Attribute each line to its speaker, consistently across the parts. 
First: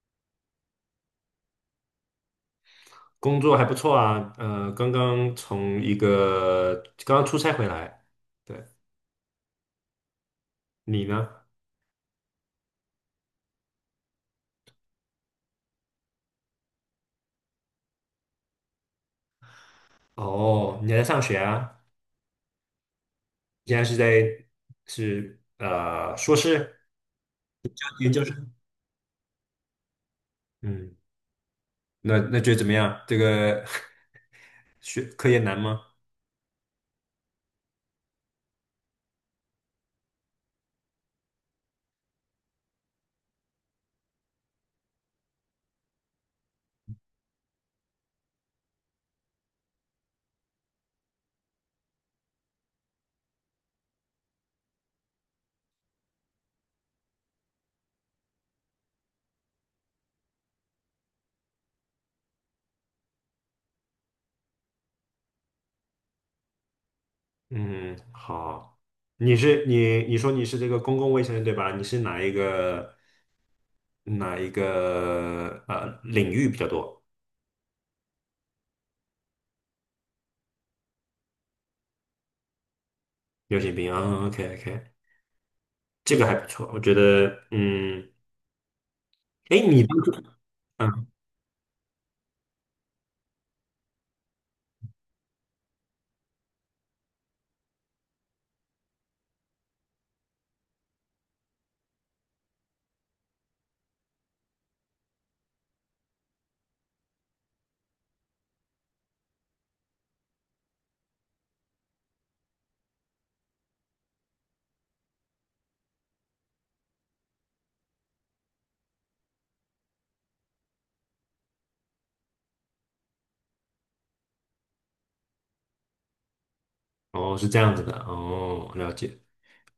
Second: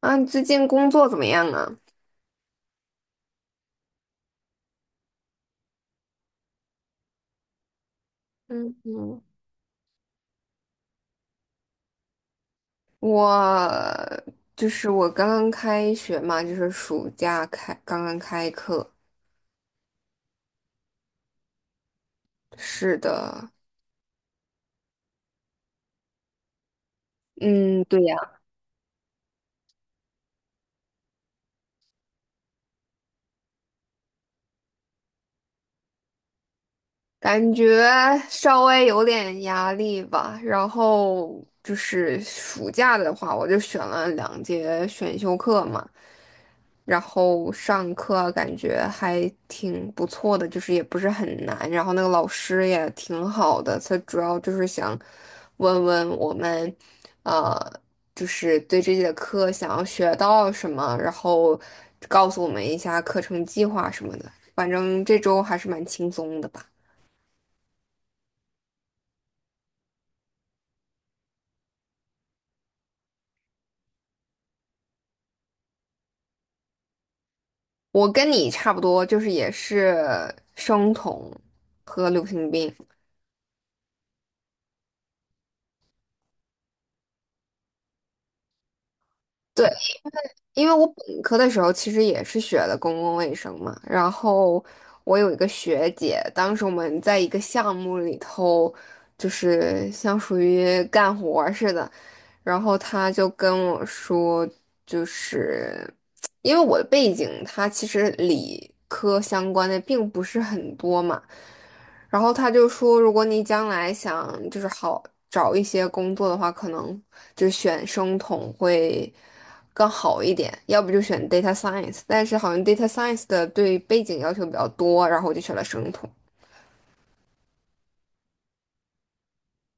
Speaker 1: 啊，你最近工作怎么样啊？
Speaker 2: 工作还不错啊，刚刚从一个刚刚出差回来，对。
Speaker 1: 嗯嗯。
Speaker 2: 你呢？
Speaker 1: 我就是我刚刚开学嘛，就是暑假开，刚刚开课。
Speaker 2: 哦，你还在上学啊？
Speaker 1: 是的，
Speaker 2: 现在是在是硕士、
Speaker 1: 嗯，对
Speaker 2: 研
Speaker 1: 呀，
Speaker 2: 究生？嗯，那觉得怎么样？这个 学科研难吗？
Speaker 1: 感觉稍微有点压力吧。然后就是暑假的话，我就选了2节选修课嘛。然后上课啊感觉还挺不错的，就是也不是很难，然后那个老师也挺好的，他主要就是想问问我们，呃，就是对这节课想要学到什么，然后告诉我们一下课程计划什么的。反正这周还是蛮轻松的吧。
Speaker 2: 嗯，好。你说你是这个公共卫生对吧？你是哪一个领域比较多？
Speaker 1: 我跟你差不多，就是也是生酮和流行病。
Speaker 2: 流行病啊，OK， OK，这个还不错，我觉得。嗯，哎，
Speaker 1: 对，
Speaker 2: 你当初。
Speaker 1: 因为我
Speaker 2: 嗯。
Speaker 1: 本科的时候其实也是学的公共卫生嘛，然后我有一个学姐，当时我们在一个项目里头，就是像属于干活儿似的，然后他就跟我说，就是因为我的背景，它其实理科相关的并不是很多嘛。然后他就说，如果你将来想就是好找一些工作的话，可能就选生统会更好一点，要不就选 data science。但是好像 data science 的对背景要求比较多，然后我就选了生统。
Speaker 2: 哦，是这样子的，哦，了解。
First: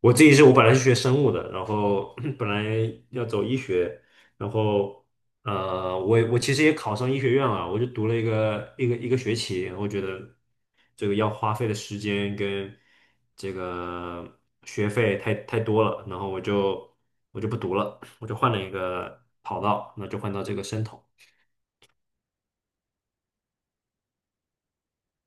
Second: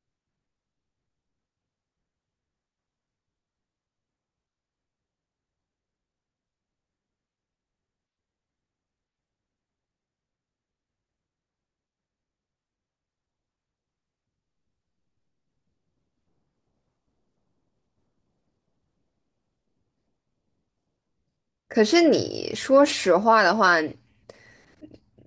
Speaker 2: 我自己是我本来是学生物的，然后 本来要走医学，然后我其实也考上医学院了，我就读了一个学期，我觉得这个要花费的时间跟这个学费太多了，然后我就不读了，我就换了一个跑道，那就换到这个生统。
Speaker 1: 可是你说实话的话，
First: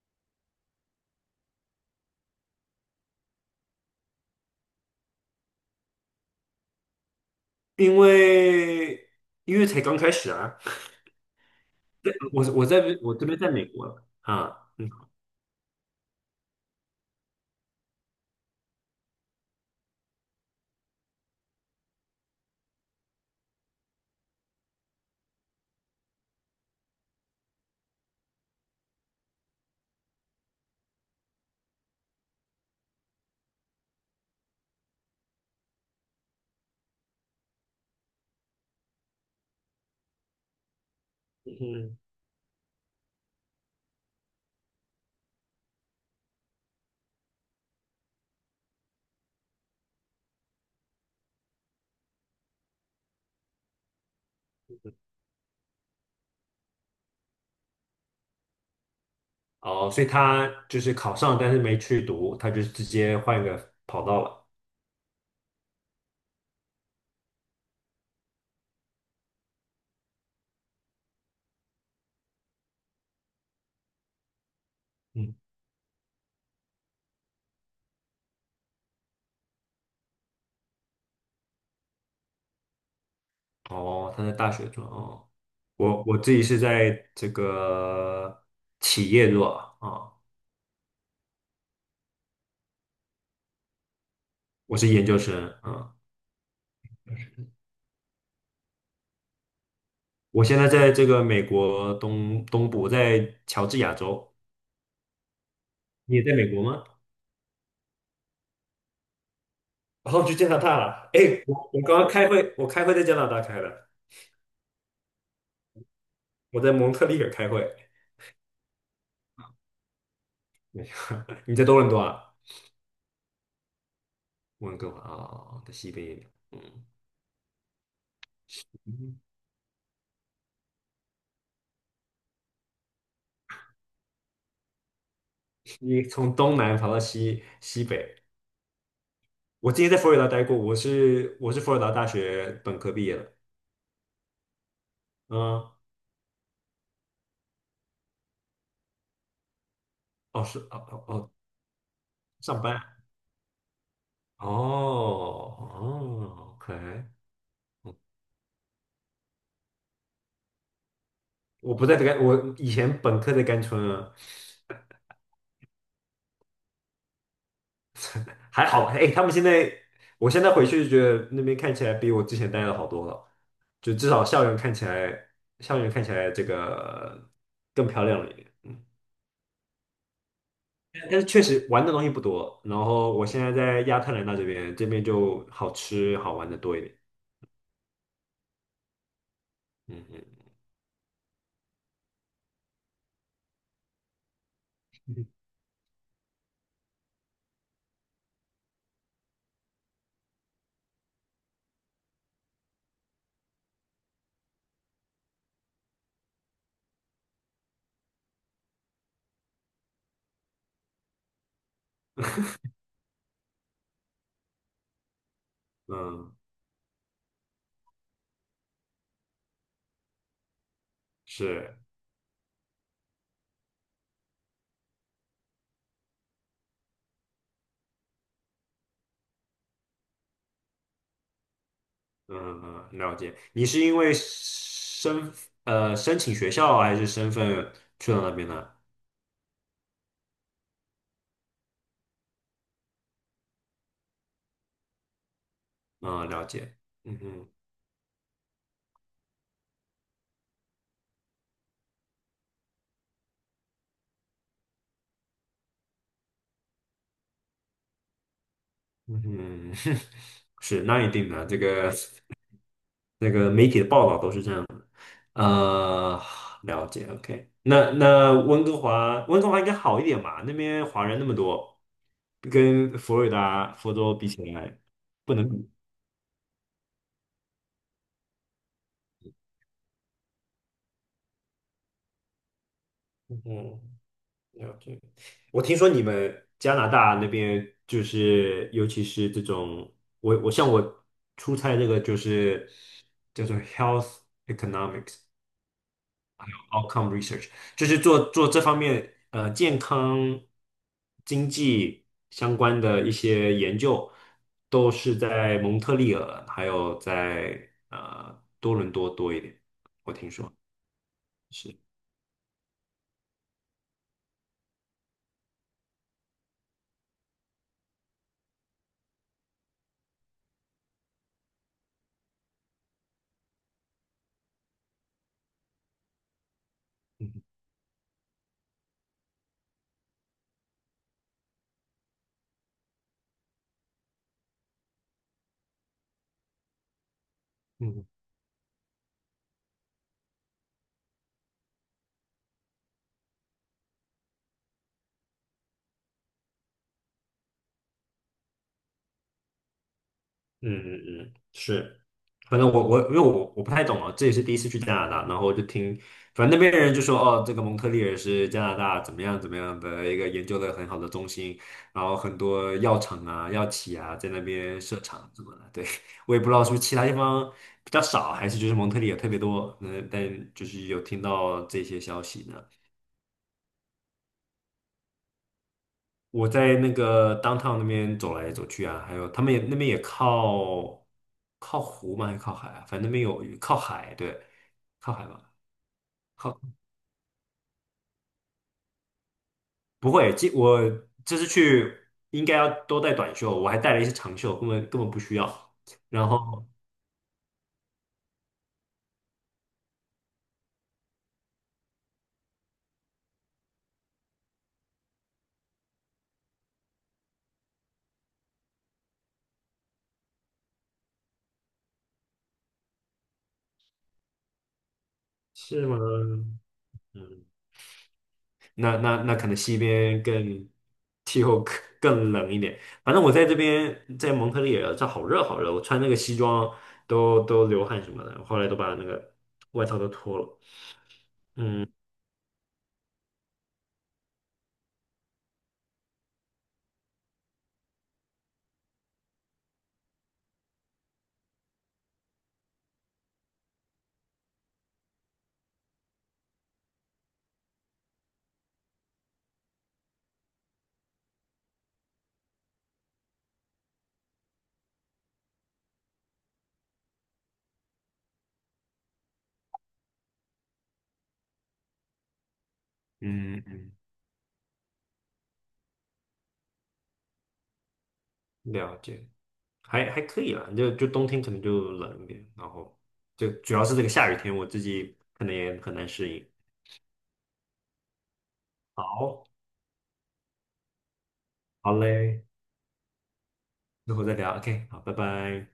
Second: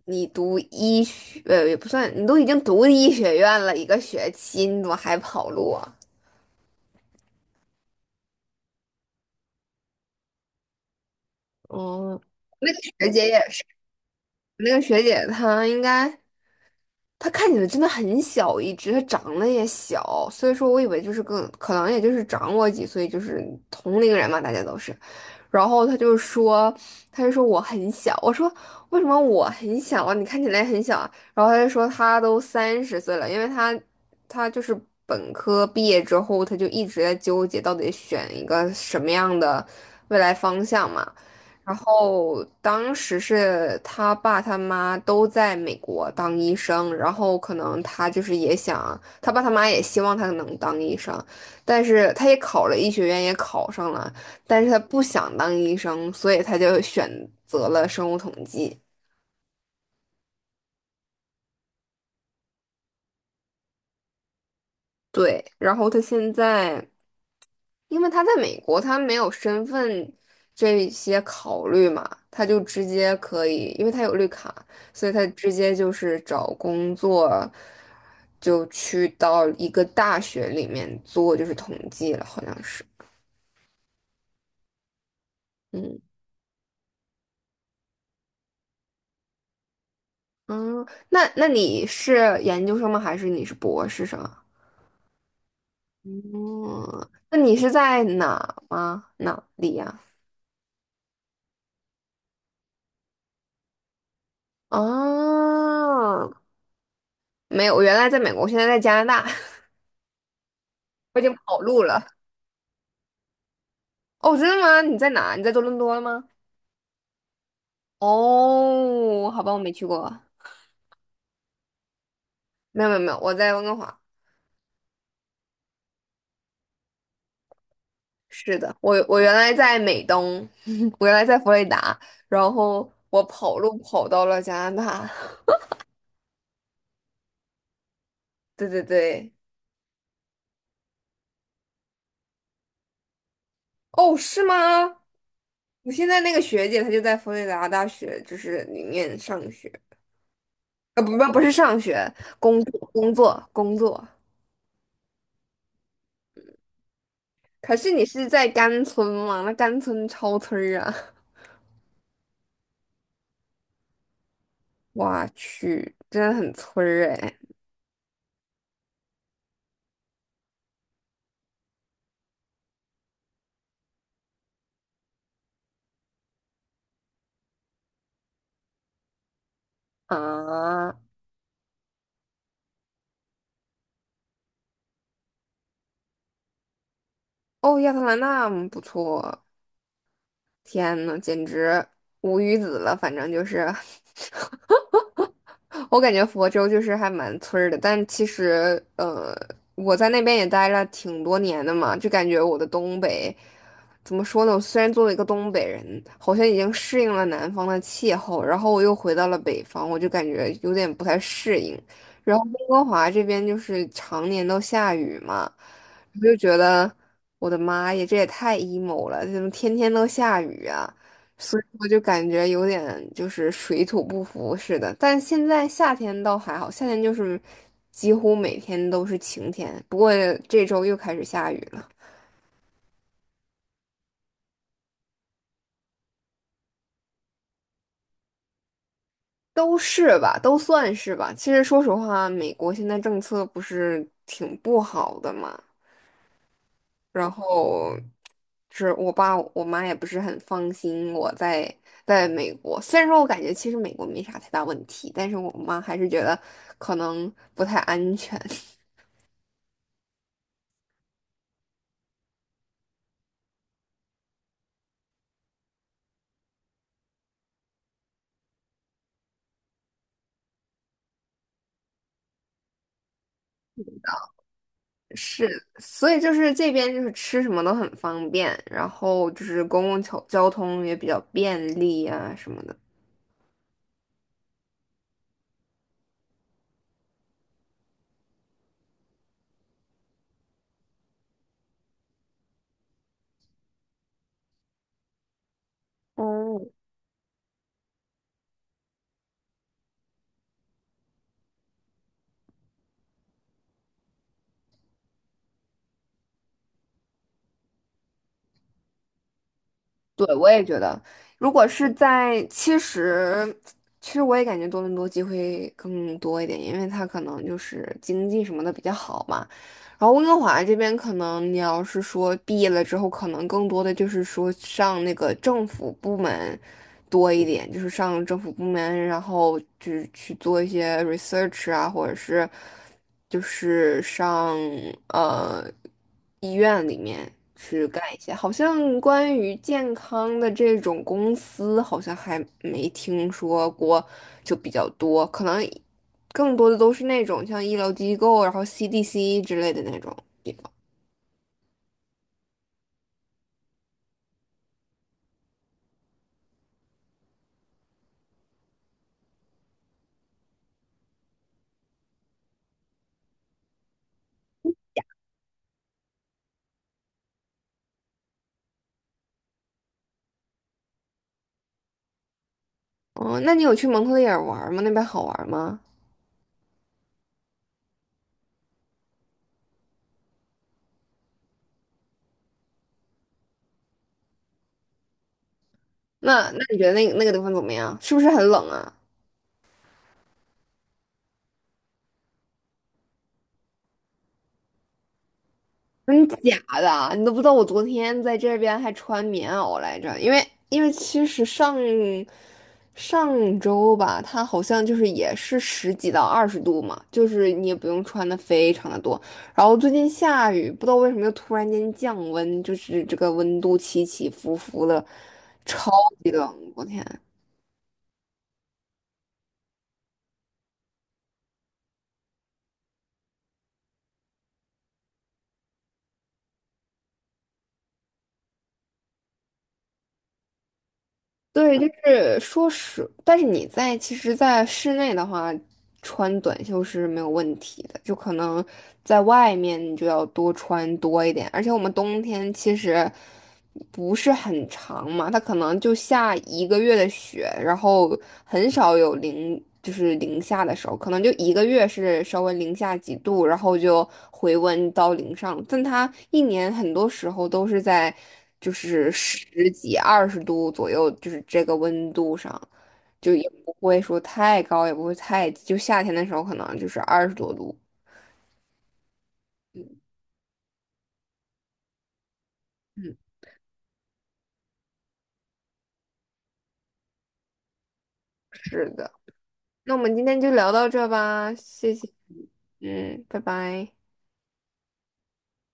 Speaker 1: 你读医学，也不算，你都已经读医学院了一个学期，你怎么还跑路啊？
Speaker 2: 因为因为才刚开始啊。对
Speaker 1: 哦，
Speaker 2: 我我
Speaker 1: 那个
Speaker 2: 在
Speaker 1: 学
Speaker 2: 我这
Speaker 1: 姐
Speaker 2: 边
Speaker 1: 也
Speaker 2: 在
Speaker 1: 是，
Speaker 2: 美国了啊。
Speaker 1: 那个学姐她应该。他看起来真的很小一只，他长得也小，所以说我以为就是更可能也就是长我几岁，就是同龄人嘛，大家都是。然后他就说，他就说我很小，我说为什么我很小啊？你看起来很小啊。然后他就说他都30岁了，因为他就是本科毕业之后，他就一直在纠结到底选一个什么样的未来方向嘛。然
Speaker 2: 嗯。
Speaker 1: 后当时是他爸他妈都在美国当医生，然后可能他就是也想，他爸他妈也希望他能当医生，但是他也考了医学院，也考上了，但是他不想当医生，所以他就选择了生物统计。
Speaker 2: 哦，所以他就是考上，但是没去读，他就直接换一个跑道了。
Speaker 1: 对，然后他现在。因为他在美国，他没有身份这些考虑嘛，他就直接可以，因为他有绿卡，所以他
Speaker 2: 嗯。
Speaker 1: 直接就是找工作，就去到一个大学里面做，就是统计了，好像是。
Speaker 2: 哦，他在大学做哦。
Speaker 1: 嗯
Speaker 2: 我自己是在这个企业做啊。
Speaker 1: 嗯，那你是研究生吗？还是你是博士生啊？
Speaker 2: 我是研究生啊。
Speaker 1: 嗯，那你是在哪吗？哪里呀？
Speaker 2: 我现在在这个美国东部，在乔治亚州。你也
Speaker 1: 哦，
Speaker 2: 在美国吗？
Speaker 1: 没有，我原来在美国，我现在在加拿大，
Speaker 2: 然后去加拿大了。
Speaker 1: 我
Speaker 2: 哎，
Speaker 1: 已经跑
Speaker 2: 我
Speaker 1: 路
Speaker 2: 刚
Speaker 1: 了。
Speaker 2: 刚开会，我开会在加拿大开的。
Speaker 1: 哦，真的吗？你在哪？你在多伦多了吗？
Speaker 2: 我在蒙特利尔开会。
Speaker 1: 哦，好吧，我没去过。
Speaker 2: 你在多伦多啊？
Speaker 1: 没有没有没有，我在温哥华。
Speaker 2: 温哥华啊，哦在西边一点。
Speaker 1: 是的，我我
Speaker 2: 嗯，
Speaker 1: 原来在美东，我原来在佛罗里达，然后我跑路跑到了加拿大。
Speaker 2: 你从东南跑到西北。
Speaker 1: 对对对，
Speaker 2: 我之前在佛罗里达待过，我是佛罗里达大学本科毕业的。
Speaker 1: 哦，是吗？
Speaker 2: 嗯。
Speaker 1: 我现在那个学姐她就在佛罗里达大学，就是里面上学，
Speaker 2: 哦是哦
Speaker 1: 啊
Speaker 2: 哦
Speaker 1: 不不
Speaker 2: 哦，
Speaker 1: 不是上学，
Speaker 2: 上
Speaker 1: 工
Speaker 2: 班
Speaker 1: 作
Speaker 2: 啊。
Speaker 1: 工作工作。
Speaker 2: 哦哦，OK。
Speaker 1: 可是你是在甘村吗？那甘村超村儿啊！
Speaker 2: 我不在甘，我以前本科在甘春啊。
Speaker 1: 我去，真的很村儿哎
Speaker 2: 还好。哎，他们现在，我现在回去觉得那边看起来比我之前待的好多了，就至少校园看起来，校园看起来这个更漂亮了一点。嗯，
Speaker 1: 啊！
Speaker 2: 但但是确实玩的东西不多。然后我现在在亚特兰大这边，这边就好吃好玩的多一点。
Speaker 1: 哦，亚特兰大嗯不错，
Speaker 2: 嗯，嗯，
Speaker 1: 天呐，简直无语子了，反正就是。
Speaker 2: 嗯，
Speaker 1: 我感觉佛州就是还蛮村儿的，但其实我在那边也待了挺多年的嘛，就感觉我的东北怎么说呢？我虽然作为一个东北人，好像已经适应了南方的气候，然后我又回到了北方，我就感觉有点不太适应。然后温哥华这边就是常年都下雨嘛，我
Speaker 2: 嗯
Speaker 1: 就觉得我的妈呀，这也太 emo 了，怎么天天都下雨啊？所以
Speaker 2: 是。
Speaker 1: 我就感觉有点就是水土不服似的。但现在夏天倒还好，夏天就是几乎每天都是晴天，不过这周又开始下雨了，
Speaker 2: 嗯，嗯，了解。你是因为申申请学校还是身份去到那边的？
Speaker 1: 都是吧，都算是吧。其实说实话，美国现在政策不是挺不好的嘛，
Speaker 2: 嗯，了解。嗯
Speaker 1: 然
Speaker 2: 嗯。
Speaker 1: 后是我爸我妈也不是很放心我在美国。虽然说我感觉其实美国没啥太大问题，但是我妈还是觉得可能不太安全。
Speaker 2: 嗯，是，那一定的，这个那个媒体的报道都是这样。呃，了解，OK。那那温哥华，温哥华应该好一点吧？那边华人那么多，跟佛罗里达、佛州比起来，不能
Speaker 1: 是，
Speaker 2: 比。
Speaker 1: 所以就是这边就是吃什么都很方便，然后就是公共交通也比较便利啊什么的。
Speaker 2: 嗯，了解。我听说你们加拿大那边就是，尤其是这种，像我出差这个就是叫做 health economics，
Speaker 1: 嗯，
Speaker 2: outcome research，就是做这方面健康经济相关的一些研究，都是在蒙特利尔还有在多伦多多一点。
Speaker 1: 对，我也觉得，如果
Speaker 2: 是。
Speaker 1: 是在其实，其实我也感觉多伦多机会更多一点，因为它可能就是经济什么的比较好嘛。然后温哥华这边可能你要是说毕业了之后，可能更多的就是说上那个政府部门多一
Speaker 2: 嗯
Speaker 1: 点，就是上政府部门，然后就是去做一些 research 啊，或者是就是上呃医院里面去干
Speaker 2: 嗯。
Speaker 1: 一些。好像关于健康的这种公司，好像还没听说过，就比较多，可能。更多的都是那种像医疗机构，然后 CDC 之类的那种地方。
Speaker 2: 嗯，嗯，嗯，是，反正我因为我不太懂啊，这也是第一次去加拿大，然后就听，反正那边人就说哦，这个蒙特利尔是加拿大怎么样怎么样的一个研究的很好的中心，然后很多药厂啊、药企啊在那边设厂什么的，对。我也不知道是不是其他地方比较少，还是就是蒙特利尔特别多，嗯，但就是有听到这些消息呢。
Speaker 1: 哦，那你有去蒙特利尔玩吗？那边好玩吗？
Speaker 2: 我在那个 downtown 那边走来走去啊，还有他们也那边也靠湖嘛，还是靠海啊？反正那边有靠海，对，靠海吧。
Speaker 1: 那
Speaker 2: 靠
Speaker 1: 那你觉得那个地方怎么样？是不是很冷啊？
Speaker 2: 不会，我这次去应该要都带短袖，我还带了一些长袖，根本不需要。
Speaker 1: 真
Speaker 2: 然
Speaker 1: 假
Speaker 2: 后
Speaker 1: 的？你都不知道我昨天在这边还穿棉袄来着，因为其实上上周吧，它好像就是也是10几到20度嘛，就是你也不用穿的非常的多。然后最近下雨，不知道为什么又突然间降温，就是这个温度起起伏伏的，
Speaker 2: 是
Speaker 1: 超
Speaker 2: 吗？
Speaker 1: 级冷，我天！
Speaker 2: 嗯，那可能西边更气候更更冷一点。反正我在这边在蒙特利尔，这好热好热，我穿那个西装都流汗什么的，后来都把那个外套都脱了。
Speaker 1: 对，就
Speaker 2: 嗯，
Speaker 1: 是说是，但是你在其实，在室内的话，穿短袖是没有问题的，就可能在外面你就要多穿多一点，而且我们冬天其实不是很长嘛，它可能就下1个月的雪，然后很少有零，就是零下的时候，可能就一个月是稍微零下几度，然后就回温到零上，但它一年很多时候都是在。就是10几、20度左右，就是这个温度上，就也
Speaker 2: 嗯，
Speaker 1: 不
Speaker 2: 嗯，
Speaker 1: 会说太高，也不会太低，就夏天的时候可能就是20多度。
Speaker 2: 了解。
Speaker 1: 嗯
Speaker 2: 还可以啦，就冬天可能就冷一点，然后
Speaker 1: 嗯，
Speaker 2: 就主要是这个下雨天，我自己可能也很难适应。
Speaker 1: 是的。
Speaker 2: 好，
Speaker 1: 那我们今天就聊到这吧，
Speaker 2: 好
Speaker 1: 谢谢。
Speaker 2: 嘞，
Speaker 1: 嗯，拜拜。
Speaker 2: 之后再聊，OK，好，拜拜。